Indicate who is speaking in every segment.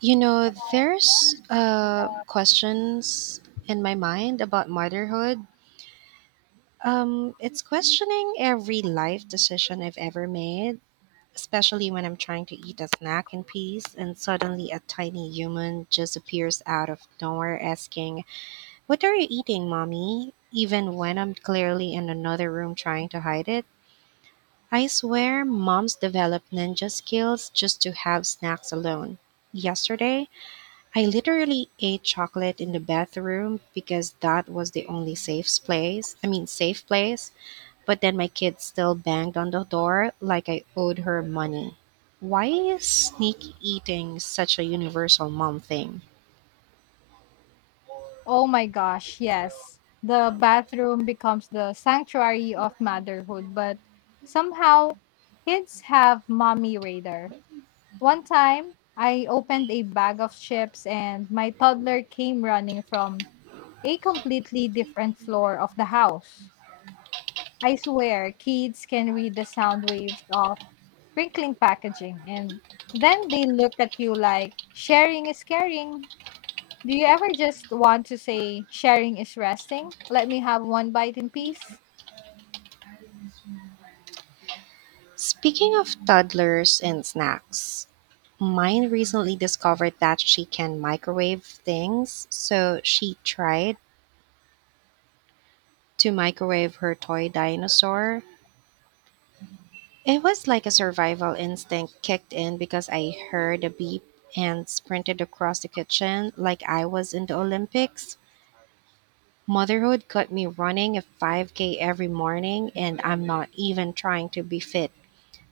Speaker 1: You know, there's Questions in my mind about motherhood. It's questioning every life decision I've ever made, especially when I'm trying to eat a snack in peace and suddenly a tiny human just appears out of nowhere asking, "What are you eating, mommy?" Even when I'm clearly in another room trying to hide it. I swear, moms develop ninja skills just to have snacks alone. Yesterday, I literally ate chocolate in the bathroom because that was the only safe place. But then my kid still banged on the door like I owed her money. Why is sneak eating such a universal mom thing?
Speaker 2: Oh my gosh, yes. The bathroom becomes the sanctuary of motherhood, but somehow kids have mommy radar. One time, I opened a bag of chips and my toddler came running from a completely different floor of the house. I swear, kids can read the sound waves of crinkling packaging and then they look at you like sharing is caring. Do you ever just want to say sharing is resting? Let me have one bite in peace.
Speaker 1: Speaking of toddlers and snacks, mine recently discovered that she can microwave things. So she tried to microwave her toy dinosaur. It was like a survival instinct kicked in because I heard a beep and sprinted across the kitchen like I was in the Olympics. Motherhood got me running a 5K every morning, and I'm not even trying to be fit.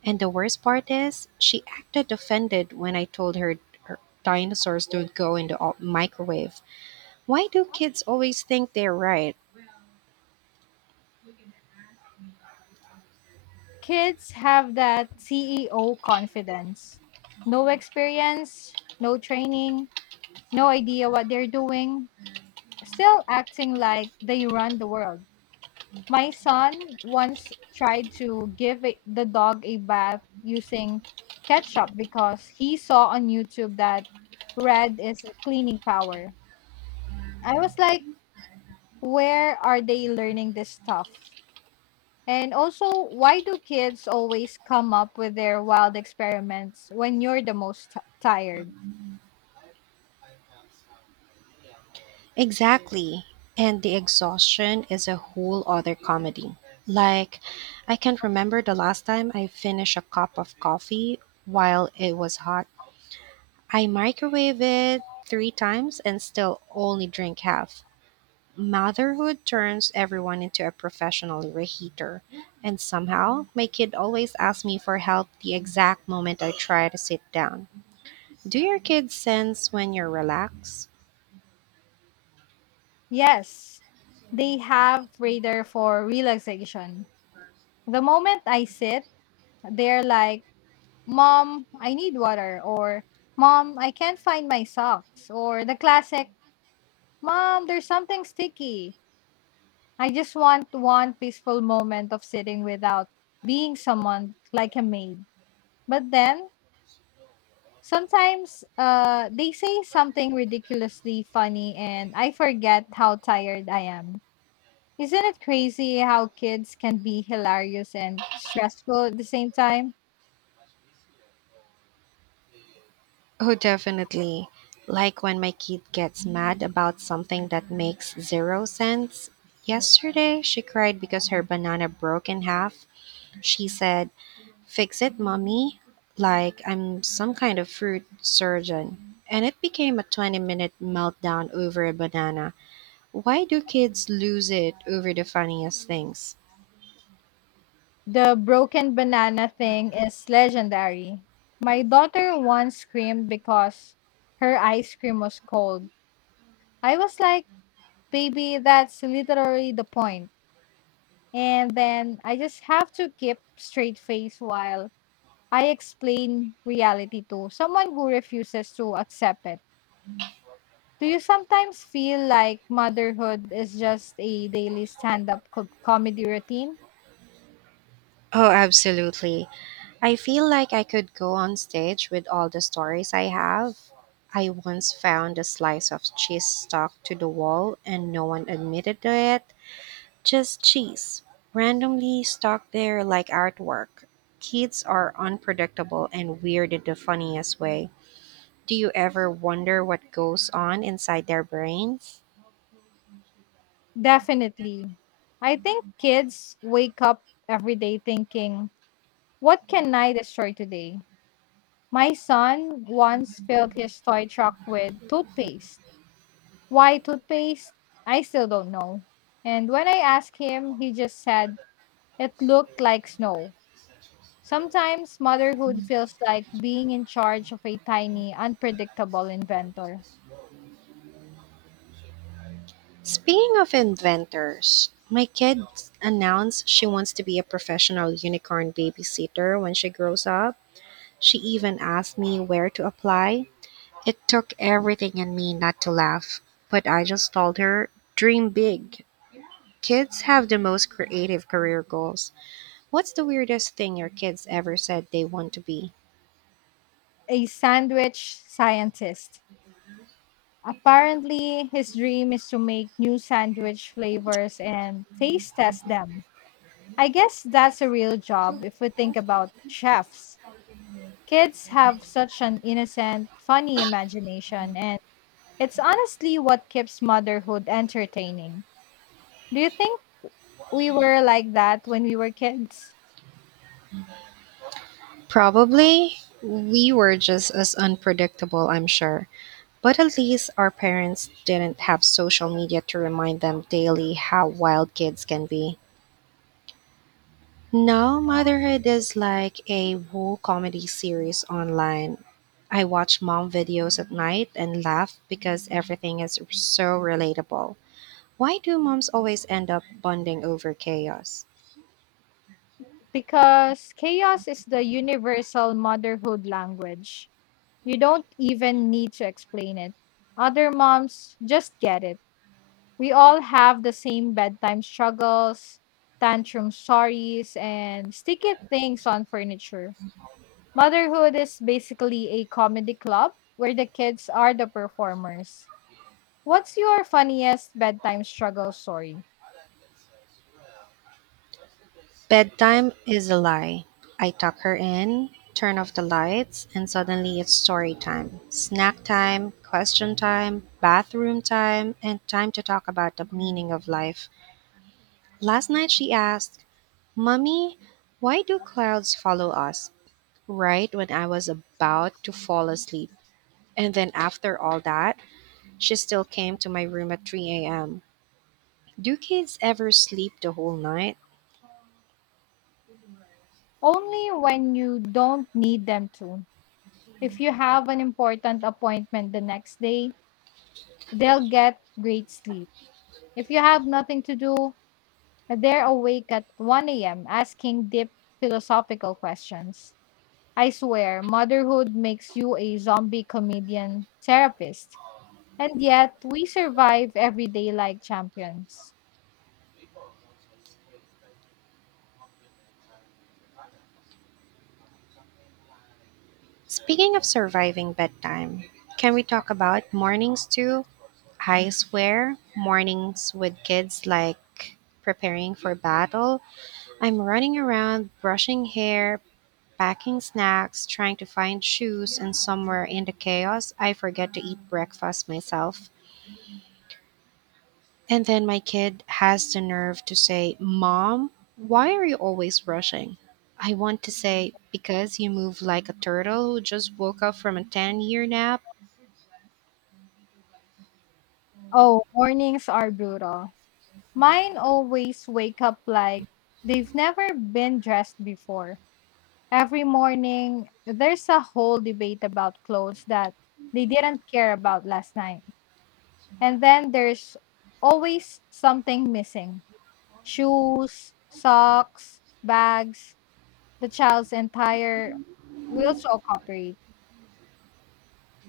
Speaker 1: And the worst part is, she acted offended when I told her, her dinosaurs don't go in the microwave. Why do kids always think they're right?
Speaker 2: Kids have that CEO confidence. No experience, no training, no idea what they're doing, still acting like they run the world. My son once tried to give the dog a bath using ketchup because he saw on YouTube that red is the cleaning power. I was like, where are they learning this stuff? And also, why do kids always come up with their wild experiments when you're the most tired?
Speaker 1: Exactly. And the exhaustion is a whole other comedy. Like, I can't remember the last time I finished a cup of coffee while it was hot. I microwave it 3 times and still only drink half. Motherhood turns everyone into a professional reheater. And somehow, my kid always asks me for help the exact moment I try to sit down. Do your kids sense when you're relaxed?
Speaker 2: Yes, they have radar for relaxation. The moment I sit, they're like, "Mom, I need water," or "Mom, I can't find my socks," or the classic, "Mom, there's something sticky." I just want one peaceful moment of sitting without being someone like a maid. But then, sometimes they say something ridiculously funny and I forget how tired I am. Isn't it crazy how kids can be hilarious and stressful at the same time?
Speaker 1: Oh, definitely. Like when my kid gets mad about something that makes zero sense. Yesterday, she cried because her banana broke in half. She said, "Fix it, mommy." Like I'm some kind of fruit surgeon. And it became a 20-minute meltdown over a banana. Why do kids lose it over the funniest things?
Speaker 2: The broken banana thing is legendary. My daughter once screamed because her ice cream was cold. I was like, baby, that's literally the point. And then I just have to keep straight face while I explain reality to someone who refuses to accept it. Do you sometimes feel like motherhood is just a daily stand up comedy routine?
Speaker 1: Oh, absolutely. I feel like I could go on stage with all the stories I have. I once found a slice of cheese stuck to the wall and no one admitted to it. Just cheese, randomly stuck there like artwork. Kids are unpredictable and weird in the funniest way. Do you ever wonder what goes on inside their brains?
Speaker 2: Definitely. I think kids wake up every day thinking, what can I destroy today? My son once filled his toy truck with toothpaste. Why toothpaste? I still don't know. And when I asked him, he just said, it looked like snow. Sometimes motherhood feels like being in charge of a tiny, unpredictable inventor,
Speaker 1: Speaking of inventors, my kid announced she wants to be a professional unicorn babysitter when she grows up. She even asked me where to apply. It took everything in me not to laugh, but I just told her, "Dream big." Kids have the most creative career goals. What's the weirdest thing your kids ever said they want to be?
Speaker 2: a sandwich scientist. Apparently, his dream is to make new sandwich flavors and taste test them. I guess that's a real job if we think about chefs. Kids have such an innocent, funny imagination, and it's honestly what keeps motherhood entertaining. Do you think we were like that when we were kids?
Speaker 1: Probably we were just as unpredictable, I'm sure. But at least our parents didn't have social media to remind them daily how wild kids can be. Now, motherhood is like a whole comedy series online. I watch mom videos at night and laugh because everything is so relatable. Why do moms always end up bonding over chaos?
Speaker 2: Because chaos is the universal motherhood language. You don't even need to explain it. Other moms just get it. We all have the same bedtime struggles, tantrum stories, and sticky things on furniture. Motherhood is basically a comedy club where the kids are the performers. What's your funniest bedtime struggle story?
Speaker 1: Bedtime is a lie. I tuck her in, turn off the lights, and suddenly it's story time, snack time, question time, bathroom time, and time to talk about the meaning of life. Last night she asked, "Mummy, why do clouds follow us?" Right when I was about to fall asleep. And then after all that, she still came to my room at 3 a.m. Do kids ever sleep the whole night?
Speaker 2: Only when you don't need them to. If you have an important appointment the next day, they'll get great sleep. If you have nothing to do, they're awake at 1 a.m. asking deep philosophical questions. I swear, motherhood makes you a zombie comedian therapist. And yet, we survive every day like champions.
Speaker 1: Speaking of surviving bedtime, can we talk about mornings too? I swear, mornings with kids like preparing for battle. I'm running around, brushing hair, packing snacks, trying to find shoes, and somewhere in the chaos, I forget to eat breakfast myself. And then my kid has the nerve to say, "Mom, why are you always rushing?" I want to say, "Because you move like a turtle who just woke up from a 10-year nap."
Speaker 2: Oh, mornings are brutal. Mine always wake up like they've never been dressed before. Every morning, there's a whole debate about clothes that they didn't care about last night. And then there's always something missing: shoes, socks, bags, the child's entire will shall cooperate.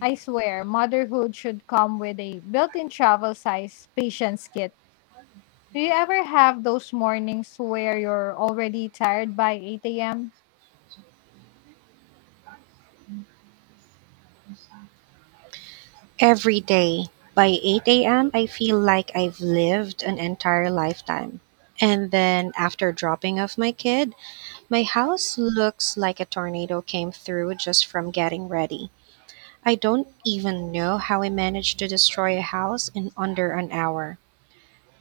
Speaker 2: I swear, motherhood should come with a built in travel size patience kit. Do you ever have those mornings where you're already tired by 8 a.m.?
Speaker 1: Every day by 8 a.m., I feel like I've lived an entire lifetime. And then after dropping off my kid, my house looks like a tornado came through just from getting ready. I don't even know how I managed to destroy a house in under an hour.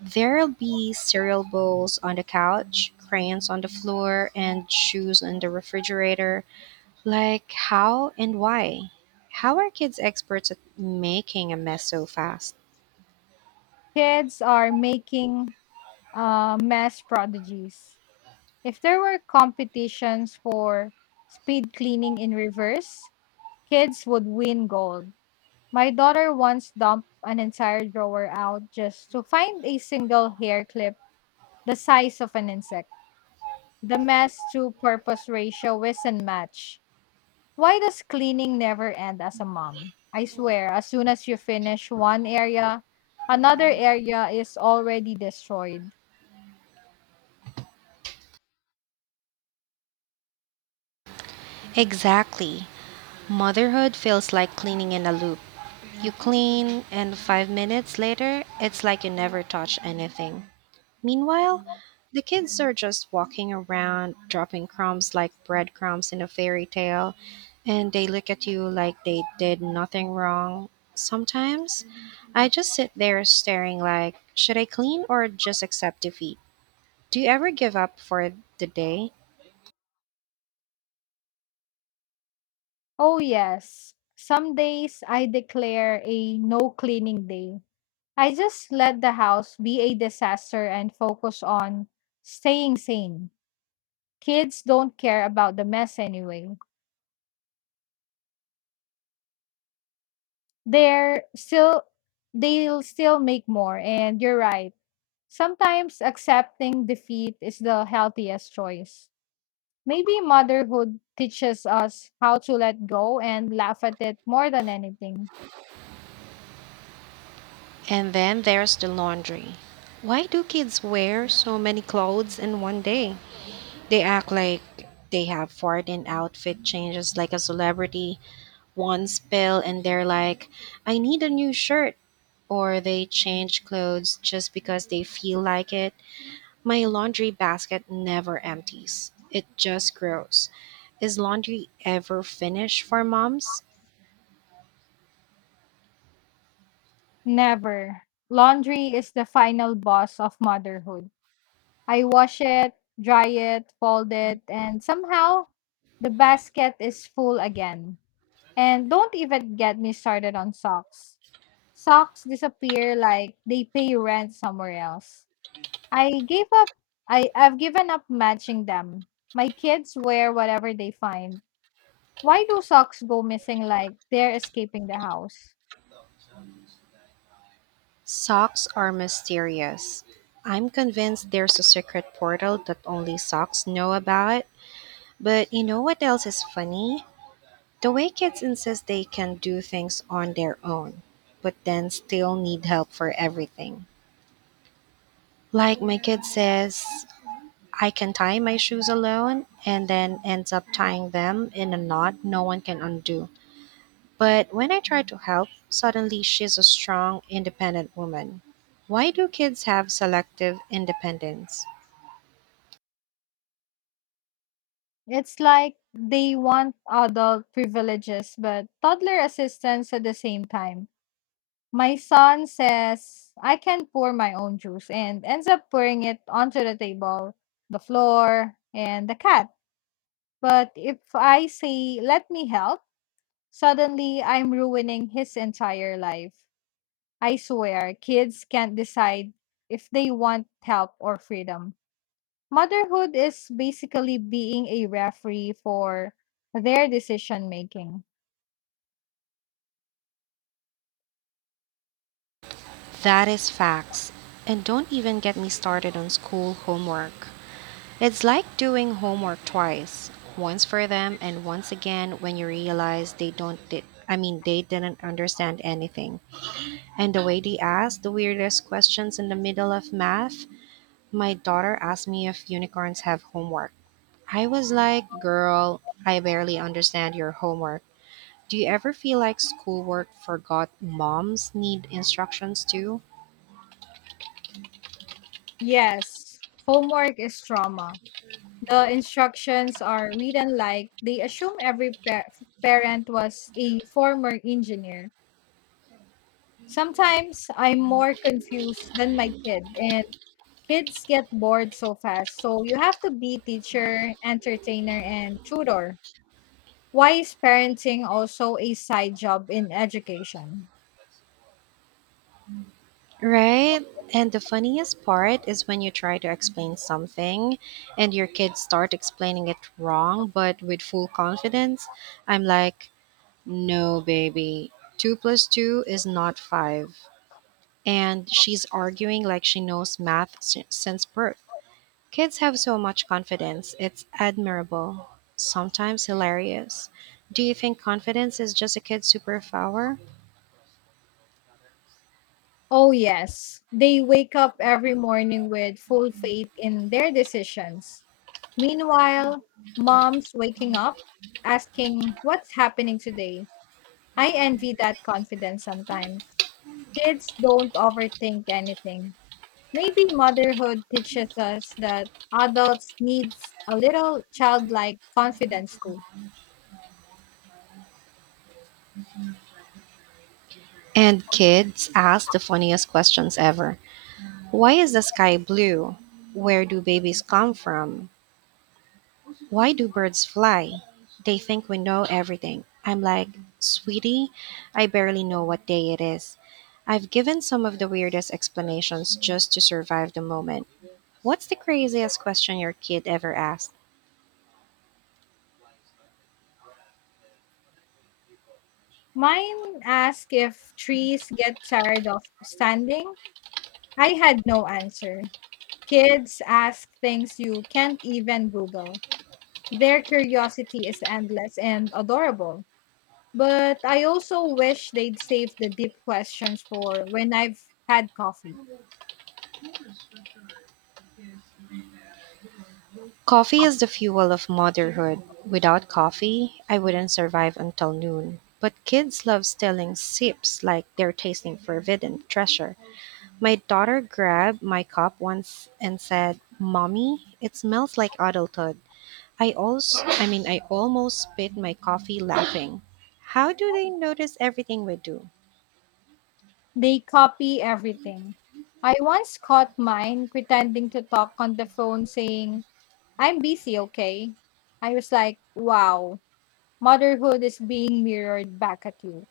Speaker 1: There'll be cereal bowls on the couch, crayons on the floor, and shoes in the refrigerator. Like, how and why? How are kids experts at making a mess so fast?
Speaker 2: Kids are making mass prodigies. If there were competitions for speed cleaning in reverse, kids would win gold. My daughter once dumped an entire drawer out just to find a single hair clip the size of an insect. The mess to purpose ratio isn't match. Why does cleaning never end as a mom? I swear, as soon as you finish one area, another area is already destroyed.
Speaker 1: Exactly. Motherhood feels like cleaning in a loop. You clean, and 5 minutes later, it's like you never touched anything. Meanwhile, the kids are just walking around, dropping crumbs like breadcrumbs in a fairy tale, and they look at you like they did nothing wrong. Sometimes I just sit there staring like, should I clean or just accept defeat? Do you ever give up for the day?
Speaker 2: Oh, yes. Some days I declare a no cleaning day. I just let the house be a disaster and focus on staying sane. Kids don't care about the mess anyway. they're still they'll still make more, and you're right, sometimes accepting defeat is the healthiest choice. Maybe motherhood teaches us how to let go and laugh at it more than anything.
Speaker 1: And then there's the laundry. Why do kids wear so many clothes in one day? They act like they have foreign outfit changes like a celebrity, one spell and they're like, "I need a new shirt." Or they change clothes just because they feel like it. My laundry basket never empties, it just grows. Is laundry ever finished for moms?
Speaker 2: Never. Laundry is the final boss of motherhood. I wash it, dry it, fold it, and somehow the basket is full again. And don't even get me started on socks. Socks disappear like they pay rent somewhere else. I gave up I've given up matching them. My kids wear whatever they find. Why do socks go missing like they're escaping the house?
Speaker 1: Socks are mysterious. I'm convinced there's a secret portal that only socks know about. But you know what else is funny? The way kids insist they can do things on their own, but then still need help for everything. Like my kid says, "I can tie my shoes alone," and then ends up tying them in a knot no one can undo. But when I try to help, suddenly she's a strong, independent woman. Why do kids have selective independence?
Speaker 2: It's like they want adult privileges but toddler assistance at the same time. My son says I can pour my own juice and ends up pouring it onto the table, the floor, and the cat. But if I say, let me help, suddenly, I'm ruining his entire life. I swear, kids can't decide if they want help or freedom. Motherhood is basically being a referee for their decision making.
Speaker 1: That is facts. And don't even get me started on school homework. It's like doing homework twice. Once for them and once again when you realize they don't di- I mean they didn't understand anything. And the way they ask the weirdest questions in the middle of math, my daughter asked me if unicorns have homework. I was like, "Girl, I barely understand your homework." Do you ever feel like schoolwork forgot moms need instructions too?
Speaker 2: Yes, homework is trauma. The instructions are written like they assume every parent was a former engineer. Sometimes I'm more confused than my kid, and kids get bored so fast. So you have to be teacher, entertainer, and tutor. Why is parenting also a side job in education?
Speaker 1: Right? And the funniest part is when you try to explain something and your kids start explaining it wrong but with full confidence. I'm like, "No, baby, two plus two is not five," and she's arguing like she knows since birth. Kids have so much confidence. It's admirable, sometimes hilarious. Do you think confidence is just a kid's superpower?
Speaker 2: Oh, yes. They wake up every morning with full faith in their decisions. Meanwhile, mom's waking up asking, what's happening today? I envy that confidence sometimes. Kids don't overthink anything. Maybe motherhood teaches us that adults needs a little childlike confidence too.
Speaker 1: And kids ask the funniest questions ever. Why is the sky blue? Where do babies come from? Why do birds fly? They think we know everything. I'm like, "Sweetie, I barely know what day it is." I've given some of the weirdest explanations just to survive the moment. What's the craziest question your kid ever asked?
Speaker 2: Mine asked if trees get tired of standing. I had no answer. Kids ask things you can't even Google. Their curiosity is endless and adorable. But I also wish they'd save the deep questions for when I've had coffee.
Speaker 1: Coffee is the fuel of motherhood. Without coffee, I wouldn't survive until noon. But kids love stealing sips like they're tasting forbidden treasure. My daughter grabbed my cup once and said, "Mommy, it smells like adulthood." I also I mean I almost spit my coffee laughing. How do they notice everything we do?
Speaker 2: They copy everything. I once caught mine pretending to talk on the phone saying, I'm busy, okay? I was like, wow, motherhood is being mirrored back at you.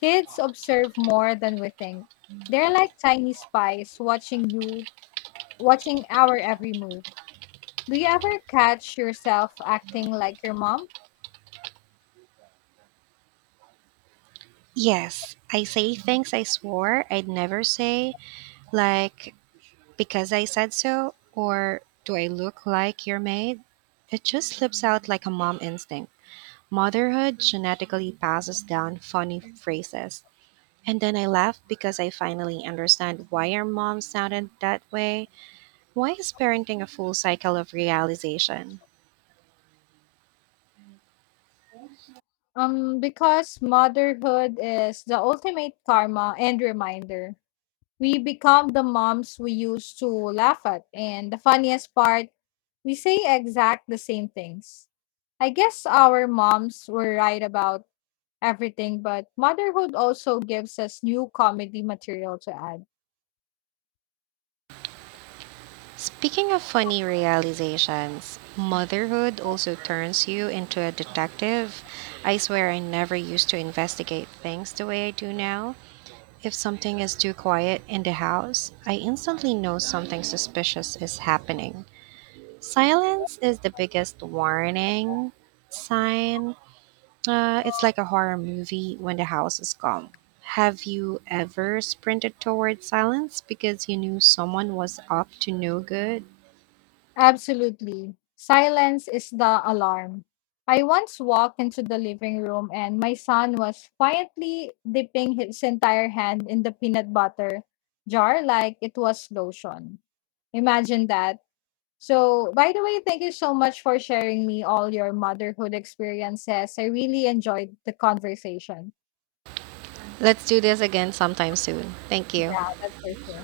Speaker 2: Kids observe more than we think. They're like tiny spies watching you, watching our every move. Do you ever catch yourself acting like your mom?
Speaker 1: Yes, I say things I swore I'd never say, like "because I said so" or "do I look like your maid?" It just slips out like a mom instinct. Motherhood genetically passes down funny phrases. And then I laugh because I finally understand why our mom sounded that way. Why is parenting a full cycle of realization?
Speaker 2: Because motherhood is the ultimate karma and reminder. We become the moms we used to laugh at. And the funniest part, we say exact the same things. I guess our moms were right about everything, but motherhood also gives us new comedy material to add.
Speaker 1: Speaking of funny realizations, motherhood also turns you into a detective. I swear I never used to investigate things the way I do now. If something is too quiet in the house, I instantly know something suspicious is happening. Silence is the biggest warning sign. It's like a horror movie when the house is calm. Have you ever sprinted towards silence because you knew someone was up to no good?
Speaker 2: Absolutely. Silence is the alarm. I once walked into the living room and my son was quietly dipping his entire hand in the peanut butter jar like it was lotion. Imagine that. So, by the way, thank you so much for sharing me all your motherhood experiences. I really enjoyed the conversation.
Speaker 1: Let's do this again sometime soon. Thank you.
Speaker 2: Yeah, that's for sure.